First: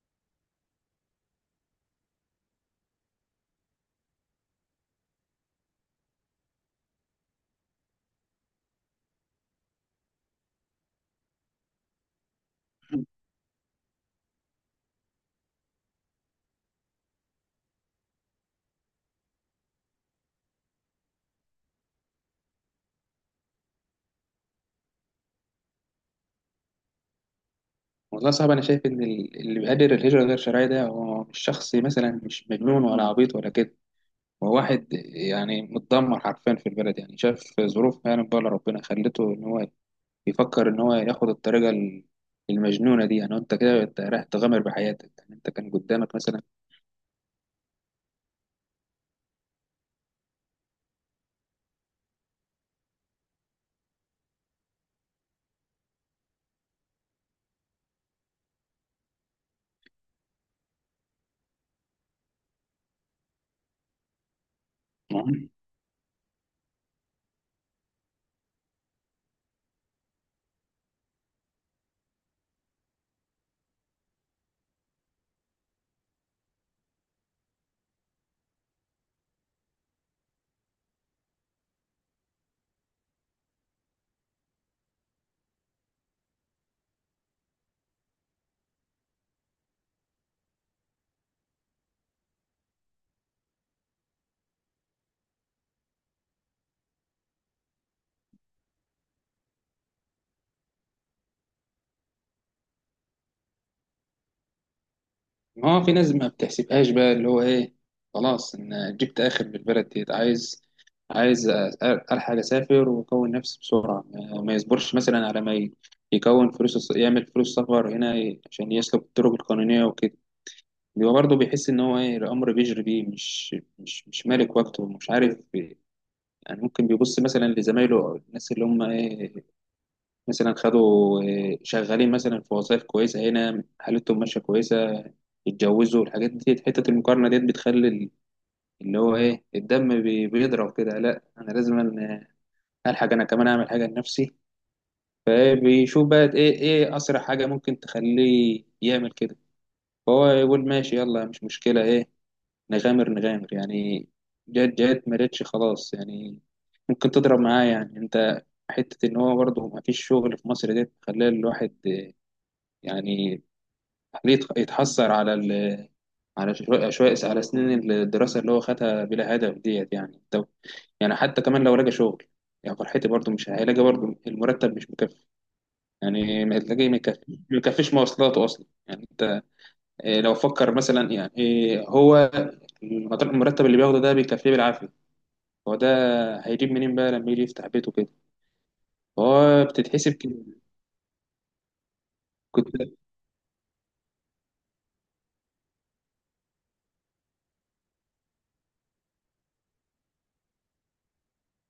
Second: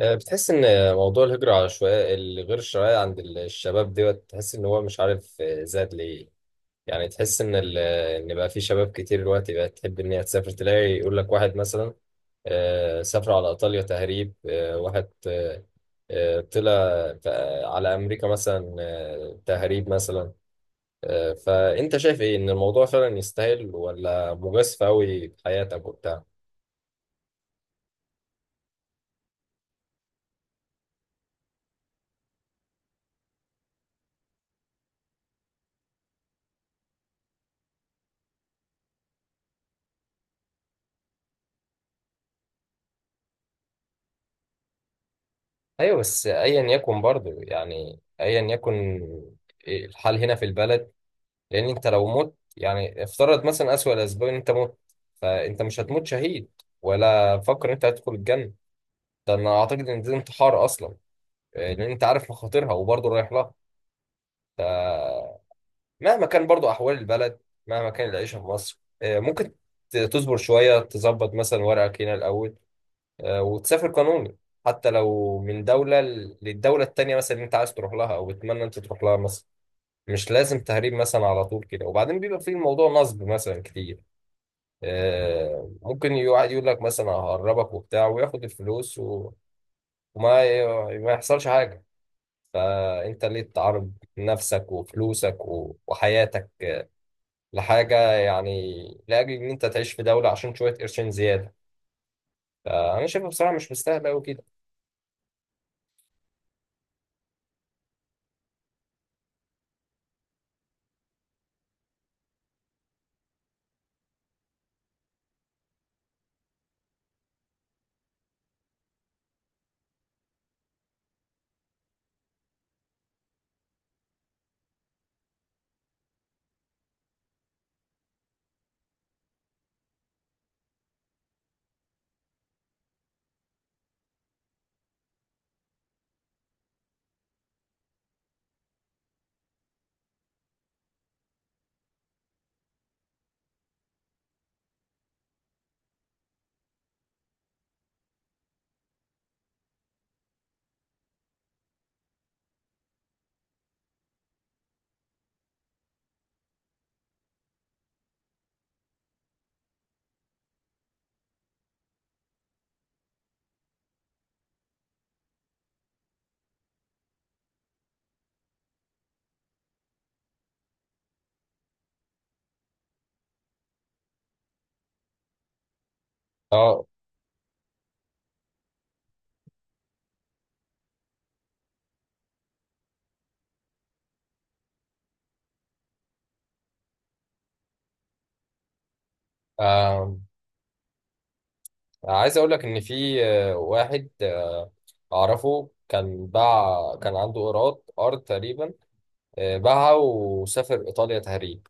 بتحس ان موضوع الهجرة على شوية الغير شرعية عند الشباب دوت تحس ان هو مش عارف، زاد ليه؟ يعني تحس ان بقى في شباب كتير دلوقتي بقت تحب ان هي تسافر، تلاقي يقول لك واحد مثلا سافر على ايطاليا تهريب، واحد طلع بقى على امريكا مثلا، تهريب مثلا. فانت شايف ايه، ان الموضوع فعلا يستاهل ولا مجازفة قوي في حياتك وبتاع؟ والله صعب، انا شايف ان اللي بيقدر الهجره غير شرعيه ده هو مش شخص مثلا مش مجنون ولا عبيط ولا كده. هو واحد يعني متدمر حرفيا في البلد، يعني شاف ظروف، يعني بقى ربنا خلته ان هو يفكر ان هو ياخد المجنونه دي. يعني انت كده انت رايح تغامر بحياتك، يعني انت كان ايوه، قدامك بس مثلا. ايا يكن برضه، يعني ايا يكن الحال هنا في البلد. لان انت لو مت، يعني افترض مثلا اسوأ الاسباب ان انت مت، فانت مش هتموت شهيد ولا فكر ان انت هتدخل الجنه. ده انا اعتقد ان ده انتحار اصلا، لان انت عارف مخاطرها وبرضه رايح لها. فمهما كان برضه احوال البلد، مهما كان العيشه في مصر، ممكن تصبر شويه، تظبط مثلا ورقك هنا الاول، وتسافر قانوني. حتى لو من دولة للدولة التانية مثلا اللي انت عايز تروح لها او بتتمنى انت تروح لها مثلا. مش لازم تهريب مثلا على طول كده، وبعدين بيبقى في الموضوع نصب مثلا كتير، ممكن يقعد يقول لك مثلا ههربك وبتاع وياخد الفلوس و- وما ي- ما يحصلش حاجة. فانت ليه تعرض نفسك وفلوسك و- وحياتك، لحاجة يعني؟ لأجل إن أنت تعيش في دولة عشان شوية قرشين زيادة. فأنا شايفها بصراحة مش مستاهلة أوي كده. ما هو في ناس ما بتحسبهاش بقى، اللي هو ايه، خلاص ان جبت اخر من البلد ديت. عايز الحق اسافر واكون نفسي بسرعه، ما يصبرش مثلا، على ما ي- يكون فلوس يعمل فلوس سفر هنا، عشان يسلك الطرق القانونيه وكده. بيبقى برضه بيحس ان هو ايه، الامر بيجري بيه، مش مالك وقته، مش عارف. يعني ممكن بيبص مثلا لزمايله او الناس اللي هم ايه، مثلا خدوا، شغالين مثلا في وظائف كويسة هنا، حالتهم ماشية كويسة، اتجوزوا الحاجات دي. حتة المقارنة ديت بتخلي اللي هو ايه، الدم بيضرب كده. لا، انا لازم الحق انا كمان اعمل حاجة لنفسي. بيشوف بقى ايه، اسرع حاجة ممكن تخليه يعمل كده. فهو يقول ماشي يلا، مش مشكلة ايه، نغامر يعني. جت ما جتش خلاص يعني، ممكن تضرب معاه يعني انت. حتة إن هو برضه مفيش شغل في مصر ديت، مخليه الواحد يعني، خليه يتحسر على شوية شوية على سنين الدراسة اللي هو خدها بلا هدف ديت. يعني طب، يعني حتى كمان لو لقى شغل، يعني فرحتي برضه مش هيلاقي برضه، المرتب مش مكفي. يعني ما تلاقيه ما يكفيش مواصلاته أصلا. يعني أنت إيه، لو فكر مثلا يعني إيه، هو المرتب اللي بياخده ده بيكفيه بالعافية. هو ده، هيجيب منين بقى لما يجي يفتح بيته كده؟ هو بتتحسب اه، كده. عايز اقول لك كنت ان في واحد اعرفه، كان باع، كان عنده ايراد ارض تقريبا، باعها وسافر ايطاليا تهريب.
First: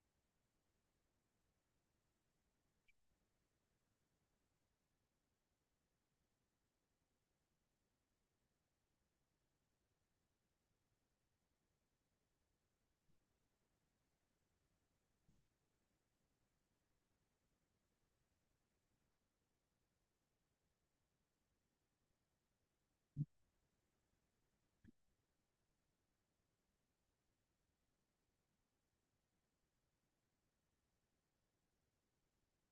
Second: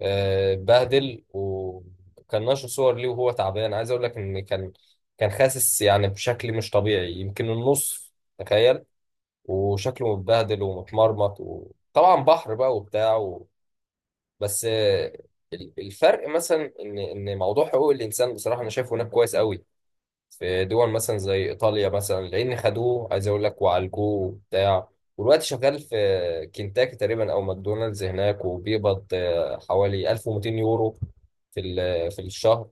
اتبهدل وكان نشر صور ليه وهو تعبان، عايز اقول لك ان كان خاسس يعني بشكل مش طبيعي، يمكن النص، تخيل. وشكله متبهدل ومتمرمط، وطبعا بحر بقى وبتاع و بس، الفرق مثلا ان موضوع حقوق الانسان، بصراحه انا شايفه هناك كويس قوي في دول مثلا زي ايطاليا مثلا. لان خدوه، عايز اقول لك، وعالجوه وبتاع، والوقت شغال في كنتاكي تقريبا او ماكدونالدز هناك، وبيقبض حوالي 1200 يورو في الشهر،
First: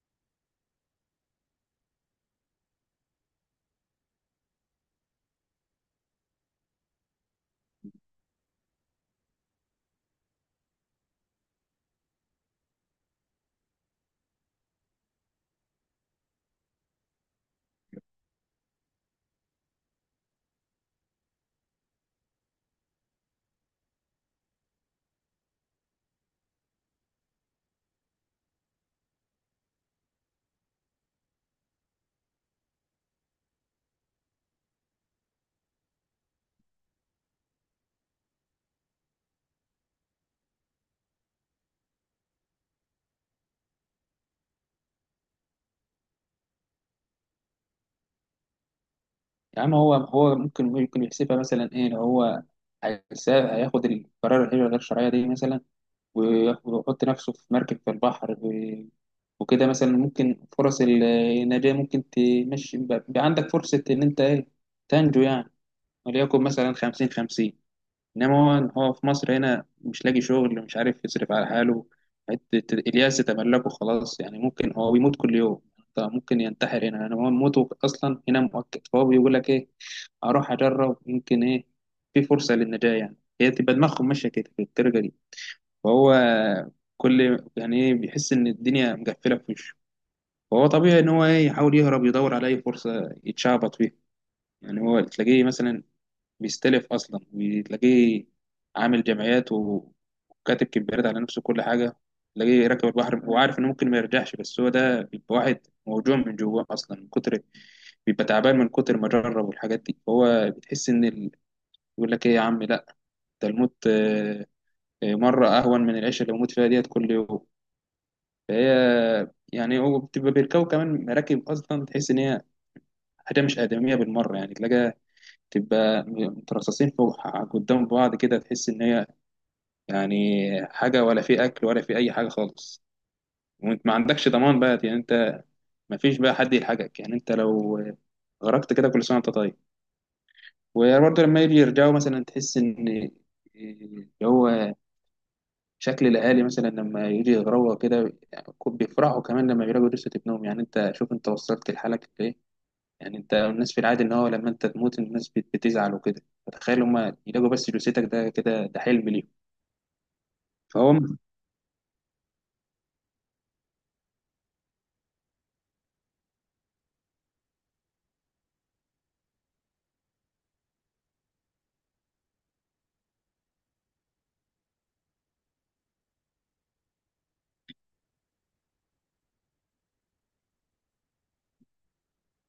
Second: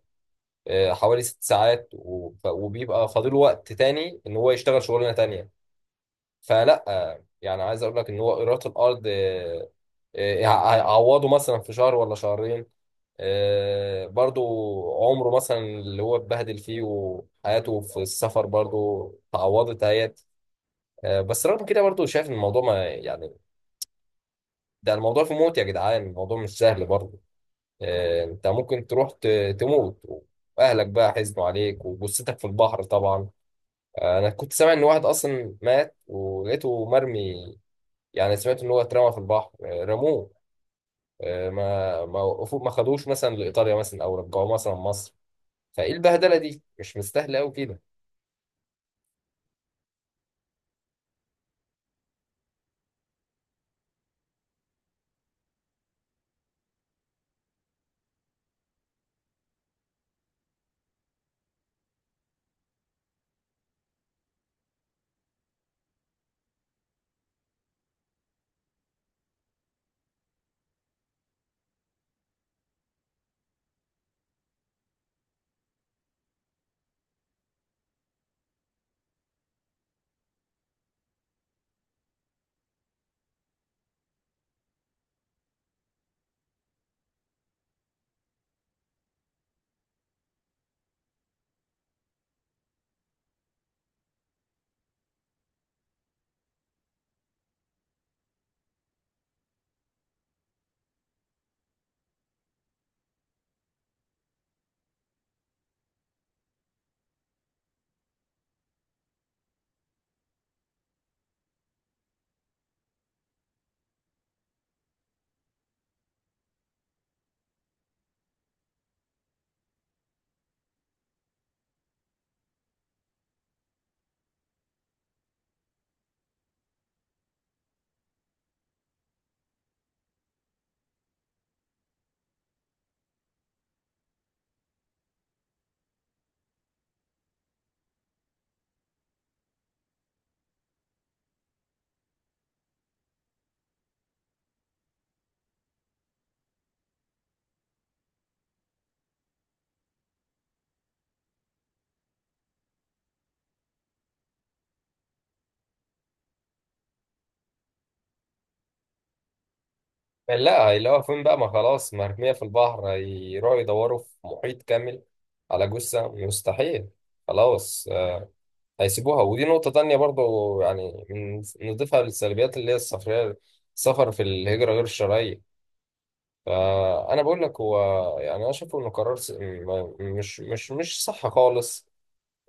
حوالي 6 ساعات، وب- وبيبقى فاضله وقت تاني ان هو يشتغل شغلانه تانيه. فلا يعني، عايز اقول لك ان هو ايرات الارض هيعوضه مثلا في شهر ولا شهرين، برضو عمره مثلا اللي هو اتبهدل فيه وحياته في السفر برضو اتعوضت اهيت. بس رغم كده برضو شايف ان الموضوع ما يعني، ده الموضوع في موت يا جدعان، الموضوع مش سهل برضو. انت ممكن تروح تموت، واهلك بقى حزنوا عليك وجثتك في البحر طبعا. انا كنت سامع ان واحد اصلا مات ولقيته مرمي، يعني سمعت ان هو اترمى في البحر، رموه، ما وقفوه، ما خدوش مثلا لايطاليا مثلا او رجعوه مثلا مصر. فايه، البهدله دي مش مستاهله قوي كده. يا عم، هو ممكن يحسبها مثلا ايه. لو هو هياخد القرار الهجرة غير الشرعية دي مثلا، ويحط نفسه في مركب في البحر وكده مثلا، ممكن فرص النجاة ممكن تمشي. يبقى عندك فرصة إن أنت إيه، تنجو يعني، وليكن مثلا خمسين خمسين. إنما هو في مصر هنا مش لاقي شغل، مش عارف يصرف على حاله، حتة الياس تملكه خلاص يعني. ممكن هو بيموت كل يوم، أنت ممكن ينتحر هنا يعني، هو موته أصلا هنا مؤقت. فهو بيقول لك إيه، اروح اجرب، ممكن ايه، في فرصه للنجاه يعني. هي تبقى دماغهم ماشيه كده في الدرجه دي. فهو كل، يعني ايه، بيحس ان الدنيا مقفله في وشه. فهو طبيعي ان هو ايه، يحاول يهرب، يدور على اي فرصه يتشعبط فيها. يعني هو تلاقيه مثلا بيستلف اصلا، وتلاقيه عامل جمعيات وكاتب كبيرات على نفسه كل حاجه. تلاقيه راكب البحر، هو عارف انه ممكن ما يرجعش. بس هو ده بيبقى واحد موجوع من جواه اصلا من كتر، بيبقى تعبان من كتر ما جرب والحاجات دي. هو بتحس ان، يقول لك ايه يا عم، لا ده الموت آه، مرة اهون من العيشة اللي بموت فيها ديت كل يوم. فهي يعني هو بتبقى بيركبوا كمان مراكب اصلا، تحس ان هي حاجة مش آدمية بالمرة. يعني تلاقيها تبقى مترصصين فوق قدام بعض كده، تحس ان هي يعني حاجة، ولا في اكل ولا في اي حاجة خالص. وانت ما عندكش ضمان بقى، يعني انت ما فيش بقى حد يلحقك. يعني انت لو غرقت كده، كل سنة وانت طيب. وبرضه لما يجي يرجعوا مثلا، تحس ان اللي هو شكل الاهالي مثلا لما يجي يغروا كده، يعني بيفرحوا كمان لما بيلاقوا جثه ابنهم. يعني انت شوف انت وصلت لحالك لايه. يعني انت الناس في العادي ان هو لما انت تموت الناس بتزعل وكده، فتخيل هما يلاقوا بس جثتك، ده كده ده حلم ليهم. لا، فهو. هيلاقوها فين بقى؟ ما خلاص مرميه في البحر، هيروحوا يدوروا في محيط كامل على جثه؟ مستحيل. خلاص، هيسيبوها. ودي نقطه تانية برضو، يعني نضيفها للسلبيات اللي هي السفريه، السفر في الهجره غير الشرعيه. فانا بقول لك هو، يعني انا شايفه انه قرار مش صح خالص،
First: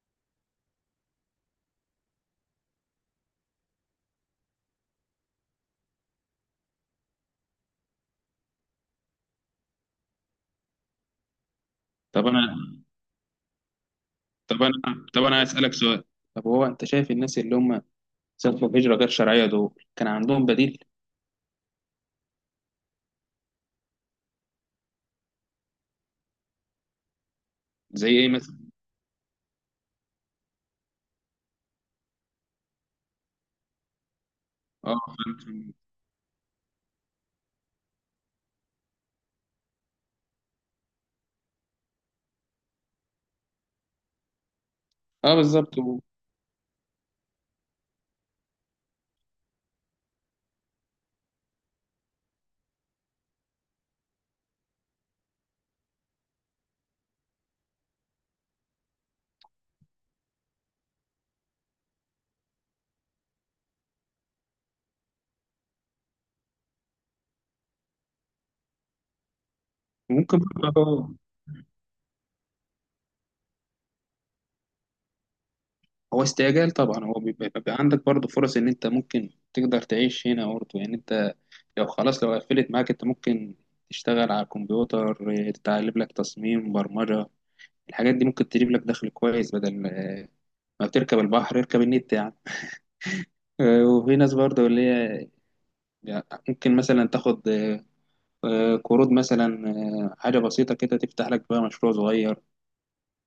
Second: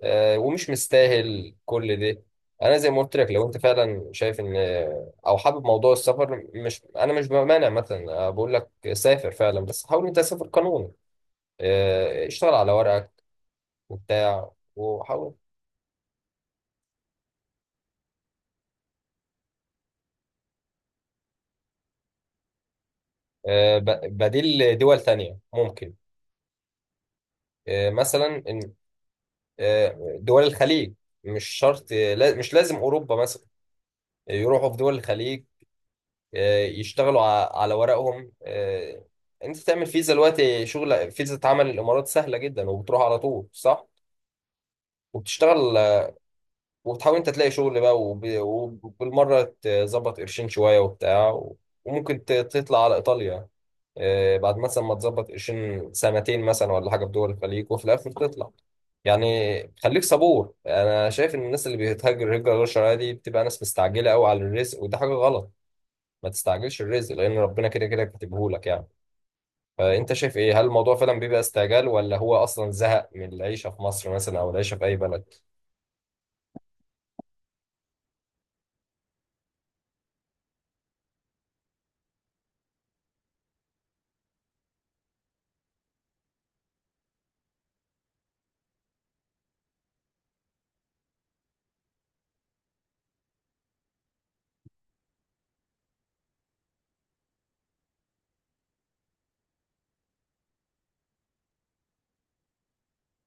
ومش مستاهل كل ده. انا زي ما قلت لك، لو انت فعلا شايف ان، او حابب موضوع السفر، مش، انا مش بمانع مثلا، أنا بقول لك سافر فعلا، بس حاول انت تسافر قانوني، طب اشتغل انا على ورقك وبتاع، طب وحاول انا هسألك سؤال. طب هو انت شايف الناس اللي هم سافروا هجره غير شرعيه دول كان عندهم بديل؟ بديل، دول تانية ممكن، زي ايه مثلا مثلا؟ دول الخليج. مش شرط، مش لازم اوروبا مثلا، يروحوا في دول اه، فهمت. الخليج، يشتغلوا على ورقهم. انت تعمل فيزا دلوقتي، شغل، فيزا اتعمل الامارات سهله جدا وبتروح على طول، صح، اه، وبتشتغل، بالظبط. وبتحاول انت تلاقي شغل بقى، وب- وبالمره تظبط قرشين شويه وبتاع وممكن تطلع على ايطاليا، بعد مثلا ما تظبط قرشين سنتين مثلا ولا حاجه في دول الخليج، وفي الاخر تطلع. يعني خليك صبور. انا شايف ان الناس اللي بتهاجر هجره غير شرعيه دي بتبقى ناس مستعجله قوي على الرزق، وده حاجه غلط. ما تستعجلش الرزق، لان ربنا كده كده كاتبهولك يعني. فانت شايف وممكن ايه؟ هل الموضوع فعلا برضه، بيبقى استعجال، ولا هو اصلا زهق من العيشه في مصر مثلا او العيشه في اي بلد؟ هو استعجال طبعا. هو بيبقى عندك برضه فرص ان انت ممكن تقدر تعيش هنا برضه. يعني انت لو خلاص لو قفلت معاك، انت ممكن تشتغل على الكمبيوتر إيه، تتعلم لك تصميم برمجة، الحاجات دي ممكن تجيب لك دخل كويس. بدل ما بتركب البحر اركب النت يعني. وفي ناس برضه اللي هي يعني ممكن مثلا تاخد، قروض مثلا، حاجة بسيطة كده تفتح لك بقى مشروع صغير،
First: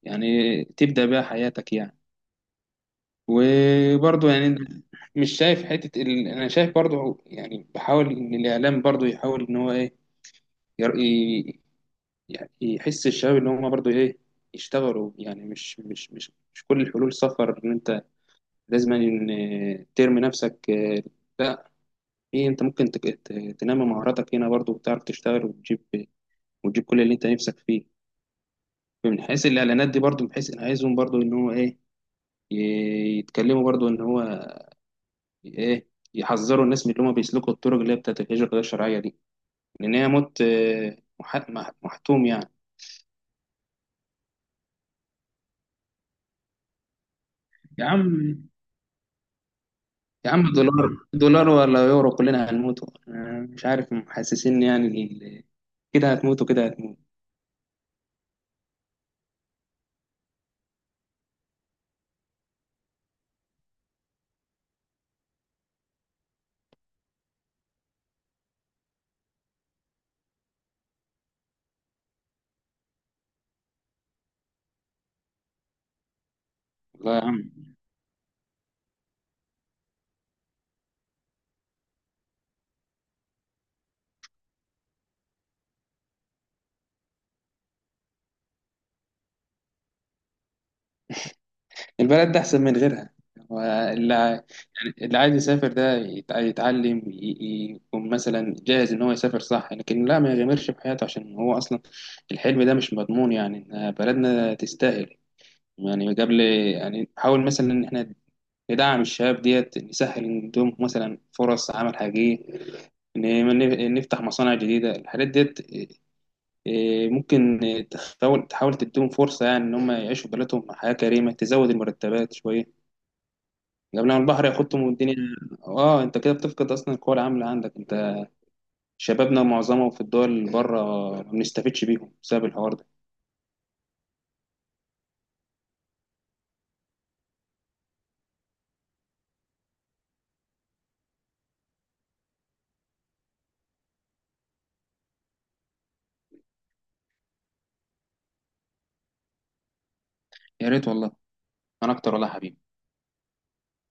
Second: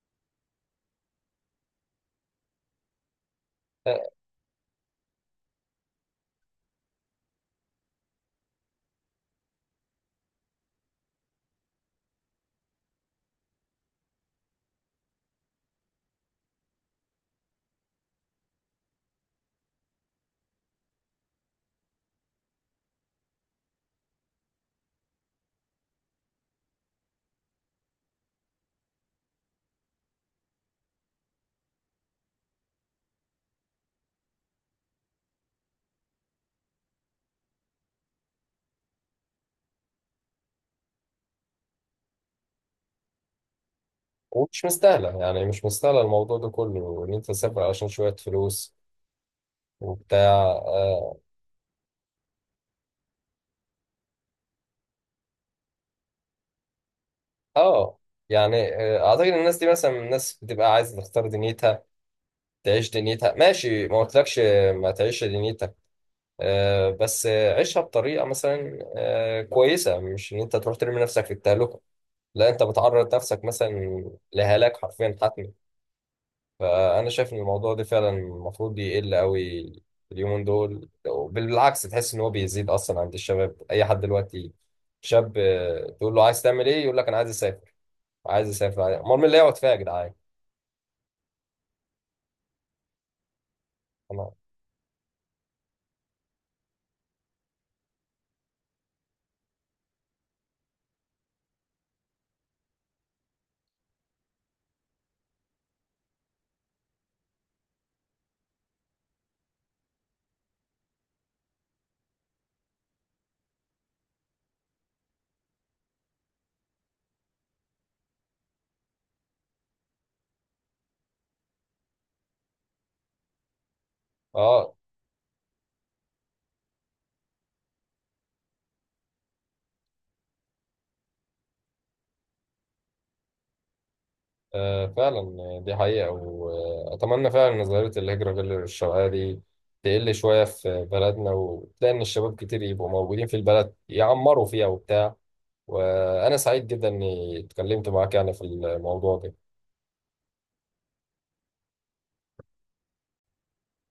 يعني تبدأ بقى حياتك يعني. آه، وبرضه يعني، مش شايف حتة ال... أنا شايف برضه يعني، بحاول إن الإعلام برضه يحاول إن هو إيه، ير... ي- يعني يحس الشباب إن هم برضه إيه، يشتغلوا يعني. مش كل الحلول سفر، إن أنت لازم إن ترمي نفسك لا. إيه، أنت ممكن تنمي مهاراتك هنا برضه، وتعرف تشتغل وتجيب كل اللي أنت نفسك فيه. من حيث الإعلانات دي برضه، بحيث أنا عايزهم برضه إن هو إيه، يتكلموا برضه إن هو ايه، يحذروا الناس من اللي هم بيسلكوا الطرق اللي هي بتاعت الهجرة غير الشرعية دي، لأن هي موت محتوم يعني. ومش مستاهله، يعني مش مستاهله الموضوع ده كله ان انت تسافر يا عشان شويه عم، فلوس وبتاع. دولار اه. دولار ولا يورو، كلنا هنموتوا. أنا مش عارف محسسين يعني كده هتموتوا كده هتموتوا. آه اعتقد الناس دي مثلا الناس بتبقى عايزه تختار دنيتها، تعيش دنيتها، ماشي، ما قلتلكش ما تعيش دنيتك، بس عيشها بطريقه مثلا كويسه، مش ان انت تروح ترمي نفسك في التهلكه. لا، انت بتعرض نفسك مثلا لهلاك حرفيا حتمي. فانا والله يا شايف ان عم، الموضوع ده فعلا المفروض يقل قوي اليومين دول. بالعكس، تحس ان هو بيزيد اصلا عند الشباب، اي حد دلوقتي شاب، تقول له عايز تعمل ايه، يقول لك انا عايز اسافر، عايز اسافر، امال مين اللي يقعد فيها يا جدعان؟ البلد ده أحسن من غيرها. هو اللي أنا- يعني اللي عايز يسافر ده يتعلم، يكون مثلا جاهز إن هو يسافر صح، لكن لا ما يغامرش بحياته، عشان هو أصلا الحلم ده مش مضمون. يعني إن بلدنا تستاهل، يعني قبل، يعني نحاول مثلا إن إحنا ندعم الشباب ديت، نسهل عندهم مثلا فرص عمل حقيقية، إن نفتح مصانع جديدة، الحاجات ديت إيه، ممكن إيه، تحاول تديهم فرصة، يعني إن هم يعيشوا في بلدهم حياة كريمة، تزود المرتبات شوية قبل ما البحر اه. ياخدهم والدنيا. آه، أنت كده بتفقد أصلا القوى العاملة عندك. أنت، شبابنا معظمهم في الدول اللي بره، ما بنستفدش بيهم بسبب الحوار ده. فعلا دي حقيقة، وأتمنى فعلا إن ظاهرة الهجرة غير الشرعية دي تقل شوية في بلدنا، وتلاقي إن الشباب كتير يبقوا موجودين في البلد، يعمروا فيها وبتاع. وأنا سعيد جدا إني اتكلمت معاك يعني في الموضوع ده. يا ريت والله. أنا أكتر والله يا حبيبي.